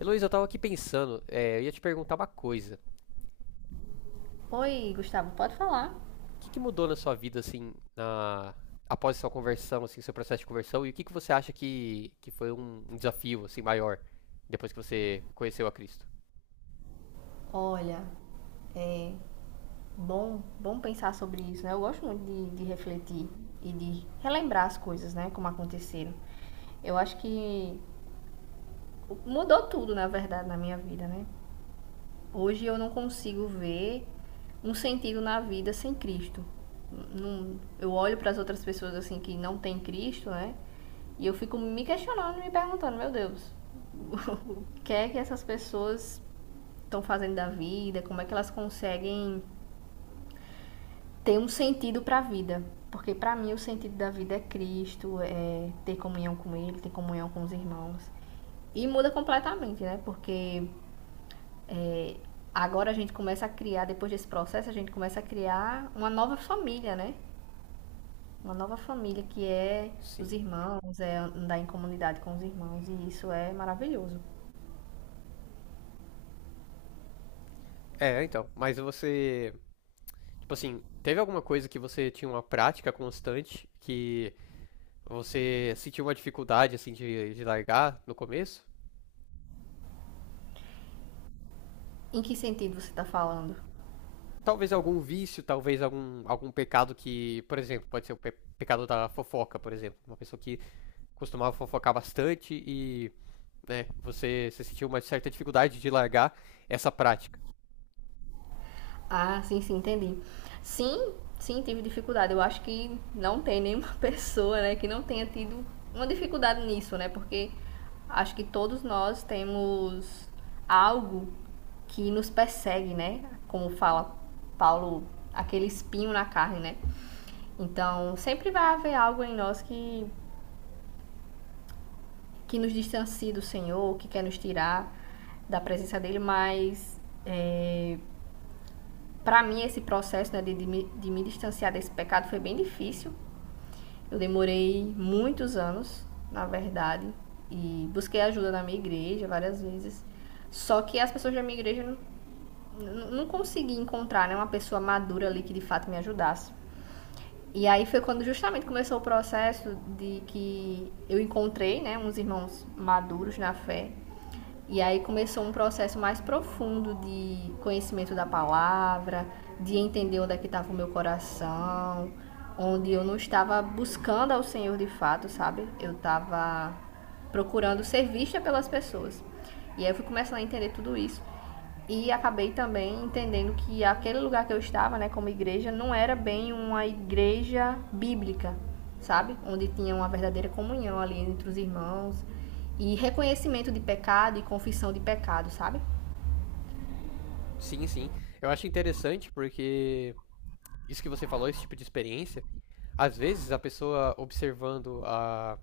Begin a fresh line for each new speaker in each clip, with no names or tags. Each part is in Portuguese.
Heloísa, eu tava aqui pensando, eu ia te perguntar uma coisa. O
Oi, Gustavo, pode falar.
que que mudou na sua vida, assim, após sua conversão, assim, seu processo de conversão, e o que que você acha que foi um desafio, assim, maior, depois que você conheceu a Cristo?
Olha, é bom, bom pensar sobre isso, né? Eu gosto muito de refletir e de relembrar as coisas, né? Como aconteceram. Eu acho que mudou tudo, na verdade, na minha vida, né? Hoje eu não consigo ver um sentido na vida sem Cristo. Eu olho para as outras pessoas assim que não têm Cristo, né? E eu fico me questionando, me perguntando, meu Deus, o que é que essas pessoas estão fazendo da vida, como é que elas conseguem ter um sentido para a vida. Porque para mim o sentido da vida é Cristo, é ter comunhão com Ele, ter comunhão com os irmãos. E muda completamente, né? Porque é, agora a gente começa a criar, depois desse processo, a gente começa a criar uma nova família, né? Uma nova família que é os
Sim.
irmãos, é andar em comunidade com os irmãos. E isso é maravilhoso.
É, então. Mas você. Tipo assim, teve alguma coisa que você tinha uma prática constante que você sentiu uma dificuldade, assim, de largar no começo?
Em que sentido você está falando?
Talvez algum vício, talvez algum pecado que, por exemplo, pode ser o pecado da fofoca, por exemplo. Uma pessoa que costumava fofocar bastante e né, você sentiu uma certa dificuldade de largar essa prática.
Ah, sim, sim, entendi. Sim, sim, tive dificuldade. Eu acho que não tem nenhuma pessoa, né, que não tenha tido uma dificuldade nisso, né? Porque acho que todos nós temos algo que nos persegue, né? Como fala Paulo, aquele espinho na carne, né? Então, sempre vai haver algo em nós que nos distancie do Senhor, que quer nos tirar da presença dele, mas para mim, esse processo né, de me distanciar desse pecado foi bem difícil. Eu demorei muitos anos, na verdade, e busquei ajuda na minha igreja várias vezes. Só que as pessoas da minha igreja não consegui encontrar né, uma pessoa madura ali que de fato me ajudasse. E aí foi quando justamente começou o processo de que eu encontrei, né, uns irmãos maduros na fé. E aí começou um processo mais profundo de conhecimento da palavra, de entender onde é que estava o meu coração, onde eu não estava buscando ao Senhor de fato, sabe? Eu estava procurando ser vista pelas pessoas. E aí eu fui começando a entender tudo isso. E acabei também entendendo que aquele lugar que eu estava, né, como igreja, não era bem uma igreja bíblica, sabe? Onde tinha uma verdadeira comunhão ali entre os irmãos e reconhecimento de pecado e confissão de pecado, sabe?
Sim, sim. Eu acho interessante porque isso que você falou, esse tipo de experiência, às vezes a pessoa observando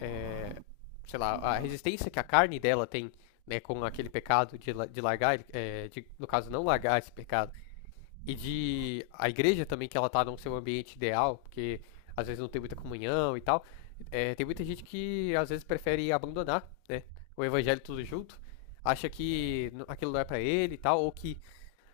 é, sei lá, a resistência que a carne dela tem, né, com aquele pecado de largar, no caso, não largar esse pecado. E de a igreja também, que ela tá num seu ambiente ideal, porque às vezes não tem muita comunhão e tal. É, tem muita gente que às vezes prefere abandonar, né, o evangelho tudo junto, acha que aquilo não é pra ele e tal, ou que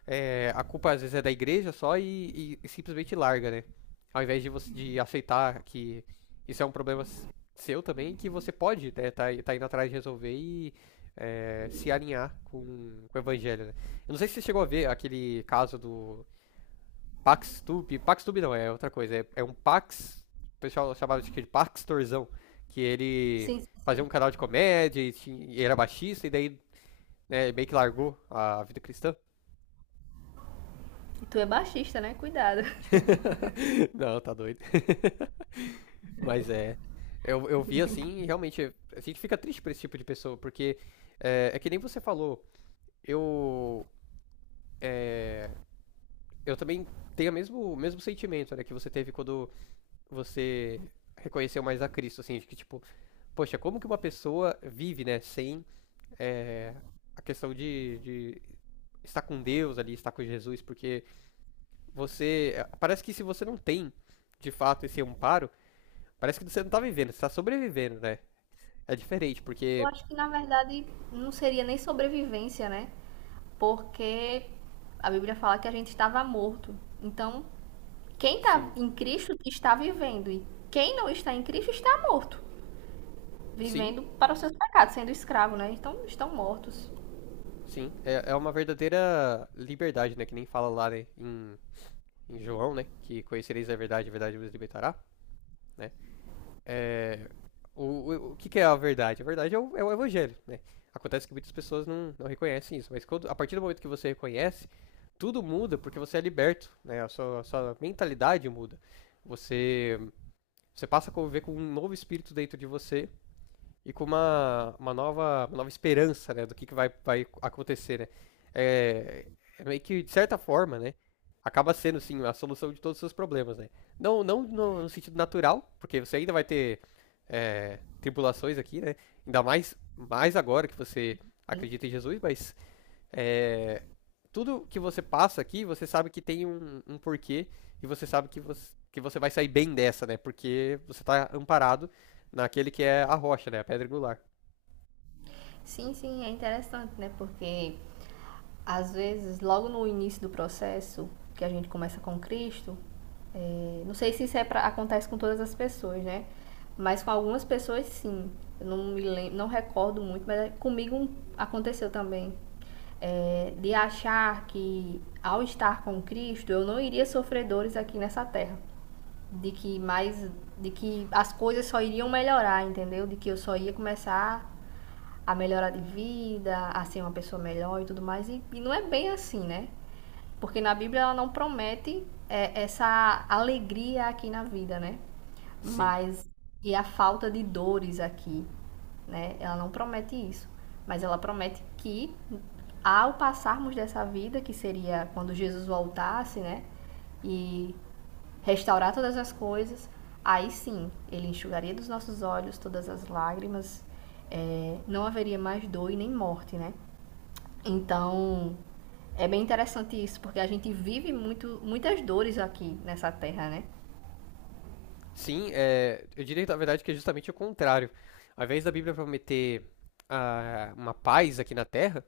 a culpa às vezes é da igreja só e simplesmente larga, né? Ao invés de você de aceitar que isso é um problema seu também, que você pode, né, tá indo atrás de resolver e se alinhar com o evangelho, né? Eu não sei se você chegou a ver aquele caso do PaxTube. PaxTube não, é outra coisa. É um Pax. O pessoal chamava de Paxtorzão. Que ele
Sim, sim,
fazia
sim.
um canal de comédia e era baixista, e daí né, meio que largou a vida cristã.
E tu é baixista, né? Cuidado.
Não, tá doido. Mas é. Eu vi
Brincadeira.
assim e realmente a gente fica triste por esse tipo de pessoa, porque é que nem você falou. Eu. é, eu também tenho o mesmo sentimento, né, que você teve quando você reconheceu mais a Cristo, assim, de que tipo. Poxa, como que uma pessoa vive, né, sem é, a questão de estar com Deus ali, estar com Jesus, porque parece que se você não tem, de fato, esse amparo, parece que você não tá vivendo, você tá sobrevivendo, né? É diferente,
Eu
porque,
acho que na verdade não seria nem sobrevivência, né? Porque a Bíblia fala que a gente estava morto. Então, quem está
sim,
em Cristo está vivendo e quem não está em Cristo está morto,
sim,
vivendo para os seus pecados, sendo escravo, né? Então, estão mortos.
sim, é uma verdadeira liberdade, né, que nem fala lá, né, em João, né, que conhecereis a verdade vos libertará, né? É, o que é a verdade? A verdade é o evangelho, né? Acontece que muitas pessoas não reconhecem isso, mas a partir do momento que você reconhece, tudo muda porque você é liberto, né? A sua mentalidade muda. Você, você passa a conviver com um novo espírito dentro de você e com uma nova esperança, né, do que vai acontecer, né? É, é meio que, de certa forma, né, acaba sendo, sim, a solução de todos os seus problemas, né? Não, não no sentido natural, porque você ainda vai ter tribulações aqui, né? Ainda mais agora que você acredita em Jesus, mas é, tudo que você passa aqui, você sabe que tem um porquê e você sabe que você vai sair bem dessa, né? Porque você tá amparado naquele que é a rocha, né? A pedra angular.
Sim, sim, é interessante, né? Porque às vezes, logo no início do processo que a gente começa com Cristo, não sei se isso é pra, acontece com todas as pessoas, né? Mas com algumas pessoas sim. Eu não me lembro, não recordo muito, mas comigo aconteceu também. É, de achar que ao estar com Cristo eu não iria sofrer dores aqui nessa terra. De que mais. De que as coisas só iriam melhorar, entendeu? De que eu só ia começar a melhorar de vida, a ser uma pessoa melhor e tudo mais. E, não é bem assim, né? Porque na Bíblia ela não promete essa alegria aqui na vida, né?
Sim.
Mas e a falta de dores aqui, né? Ela não promete isso, mas ela promete que ao passarmos dessa vida, que seria quando Jesus voltasse, né? E restaurar todas as coisas, aí sim, ele enxugaria dos nossos olhos todas as lágrimas, não haveria mais dor e nem morte, né? Então, é bem interessante isso, porque a gente vive muito, muitas dores aqui nessa terra, né?
Sim, eu diria, na verdade, que é justamente o contrário. Ao invés da Bíblia prometer uma paz aqui na Terra,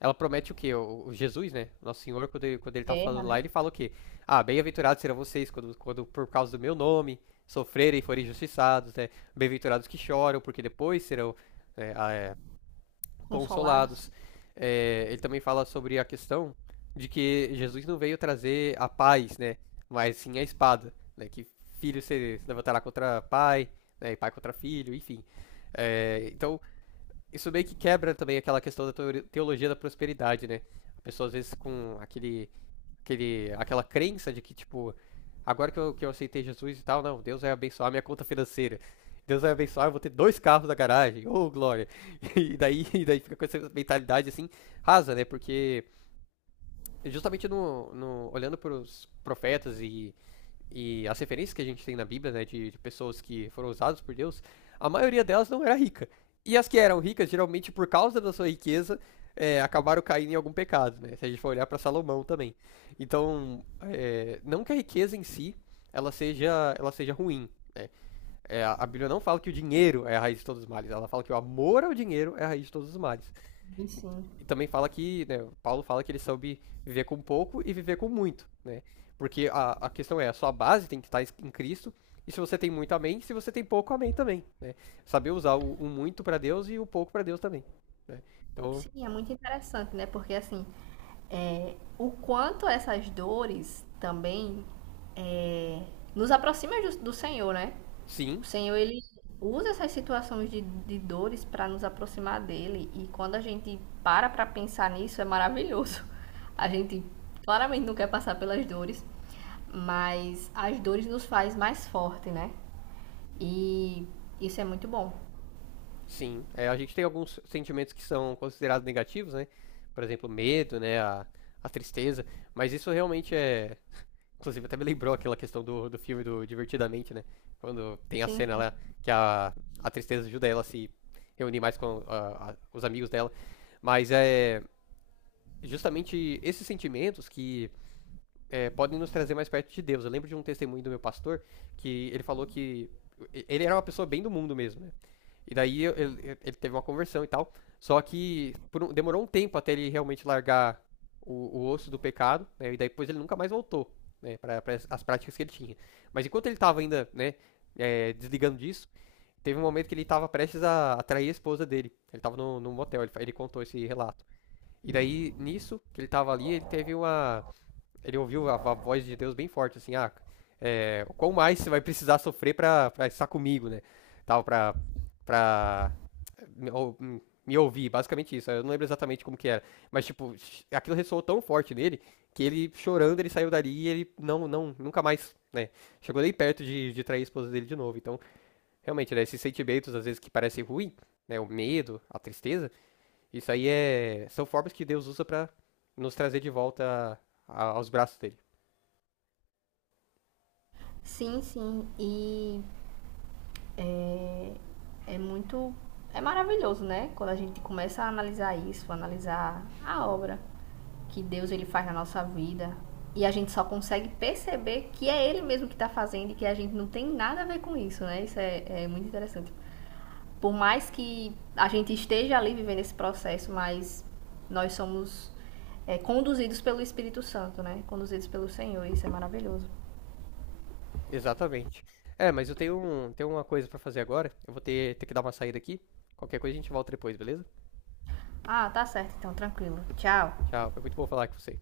ela promete o quê? O Jesus, né? Nosso Senhor, quando ele tá
Guerra,
falando lá,
né?
ele fala o quê? Ah, bem-aventurados serão vocês quando por causa do meu nome sofrerem e forem injustiçados, né? Bem-aventurados que choram, porque depois serão, né,
Consolados.
consolados. É, ele também fala sobre a questão de que Jesus não veio trazer a paz, né? Mas sim a espada, né? Que filho se levantará contra pai, né? E pai contra filho, enfim. É, então, isso meio que quebra também aquela questão da teologia da prosperidade, né? A pessoa às vezes com aquela crença de que, tipo, agora que eu aceitei Jesus e tal, não, Deus vai abençoar minha conta financeira. Deus vai abençoar, eu vou ter dois carros na garagem. Ô, glória! E daí fica com essa mentalidade assim, rasa, né? Porque justamente no olhando para os profetas e as referências que a gente tem na Bíblia, né, de pessoas que foram usadas por Deus, a maioria delas não era rica. E as que eram ricas, geralmente por causa da sua riqueza, acabaram caindo em algum pecado, né? Se a gente for olhar para Salomão também. Então, não que a riqueza em si ela seja ruim. Né? É, a Bíblia não fala que o dinheiro é a raiz de todos os males, ela fala que o amor ao dinheiro é a raiz de todos os males.
E sim.
E também fala que, né, Paulo fala que ele soube viver com pouco e viver com muito, né? Porque a questão é, a sua base tem que estar em Cristo, e se você tem muito, amém, se você tem pouco, amém também, né? Saber usar o muito para Deus e o pouco para Deus também, né? Então,
Sim, é muito interessante, né? Porque assim, o quanto essas dores também é, nos aproxima do Senhor, né?
sim,
O Senhor, ele usa essas situações de dores para nos aproximar dele. E quando a gente para para pensar nisso, é maravilhoso. A gente claramente não quer passar pelas dores, mas as dores nos faz mais forte, né? E isso é muito bom.
sim. É, a gente tem alguns sentimentos que são considerados negativos, né? Por exemplo, medo, né, a tristeza, mas isso realmente é. Inclusive, até me lembrou aquela questão do filme do Divertidamente, né? Quando tem a
Sim,
cena
sim.
lá que a tristeza ajuda ela a se reunir mais com os amigos dela. Mas é justamente esses sentimentos que podem nos trazer mais perto de Deus. Eu lembro de um testemunho do meu pastor que ele falou que ele era uma pessoa bem do mundo mesmo, né? E daí ele teve uma conversão e tal. Só que demorou um tempo até ele realmente largar o osso do pecado, né? E daí depois ele nunca mais voltou, né? Para as práticas que ele tinha. Mas enquanto ele estava ainda, né, desligando disso, teve um momento que ele estava prestes a atrair a esposa dele. Ele estava no, num motel, ele contou esse relato. E daí, nisso, que ele estava ali, ele teve uma. Ele ouviu a voz de Deus bem forte, assim, qual mais você vai precisar sofrer para estar comigo, né? Tal, pra me, ou- hum, me ouvir, basicamente isso. Eu não lembro exatamente como que era. Mas, tipo, aquilo ressoou tão forte nele que ele, chorando, ele saiu dali e ele não, não, nunca mais, né? Chegou nem perto de trair a esposa dele de novo. Então, realmente, né, esses sentimentos, às vezes, que parecem ruim, né? O medo, a tristeza, isso aí são formas que Deus usa pra nos trazer de volta aos braços dele.
Sim, sim. E é, é muito. É maravilhoso, né? Quando a gente começa a analisar isso, analisar a obra que Deus ele faz na nossa vida. E a gente só consegue perceber que é Ele mesmo que está fazendo e que a gente não tem nada a ver com isso, né? Isso é, é muito interessante. Por mais que a gente esteja ali vivendo esse processo, mas nós somos conduzidos pelo Espírito Santo, né? Conduzidos pelo Senhor. Isso é maravilhoso.
Exatamente. É, mas eu tenho uma coisa pra fazer agora. Eu vou ter que dar uma saída aqui. Qualquer coisa a gente volta depois, beleza?
Ah, tá certo, então, tranquilo. Tchau.
Tchau, foi muito bom falar com você.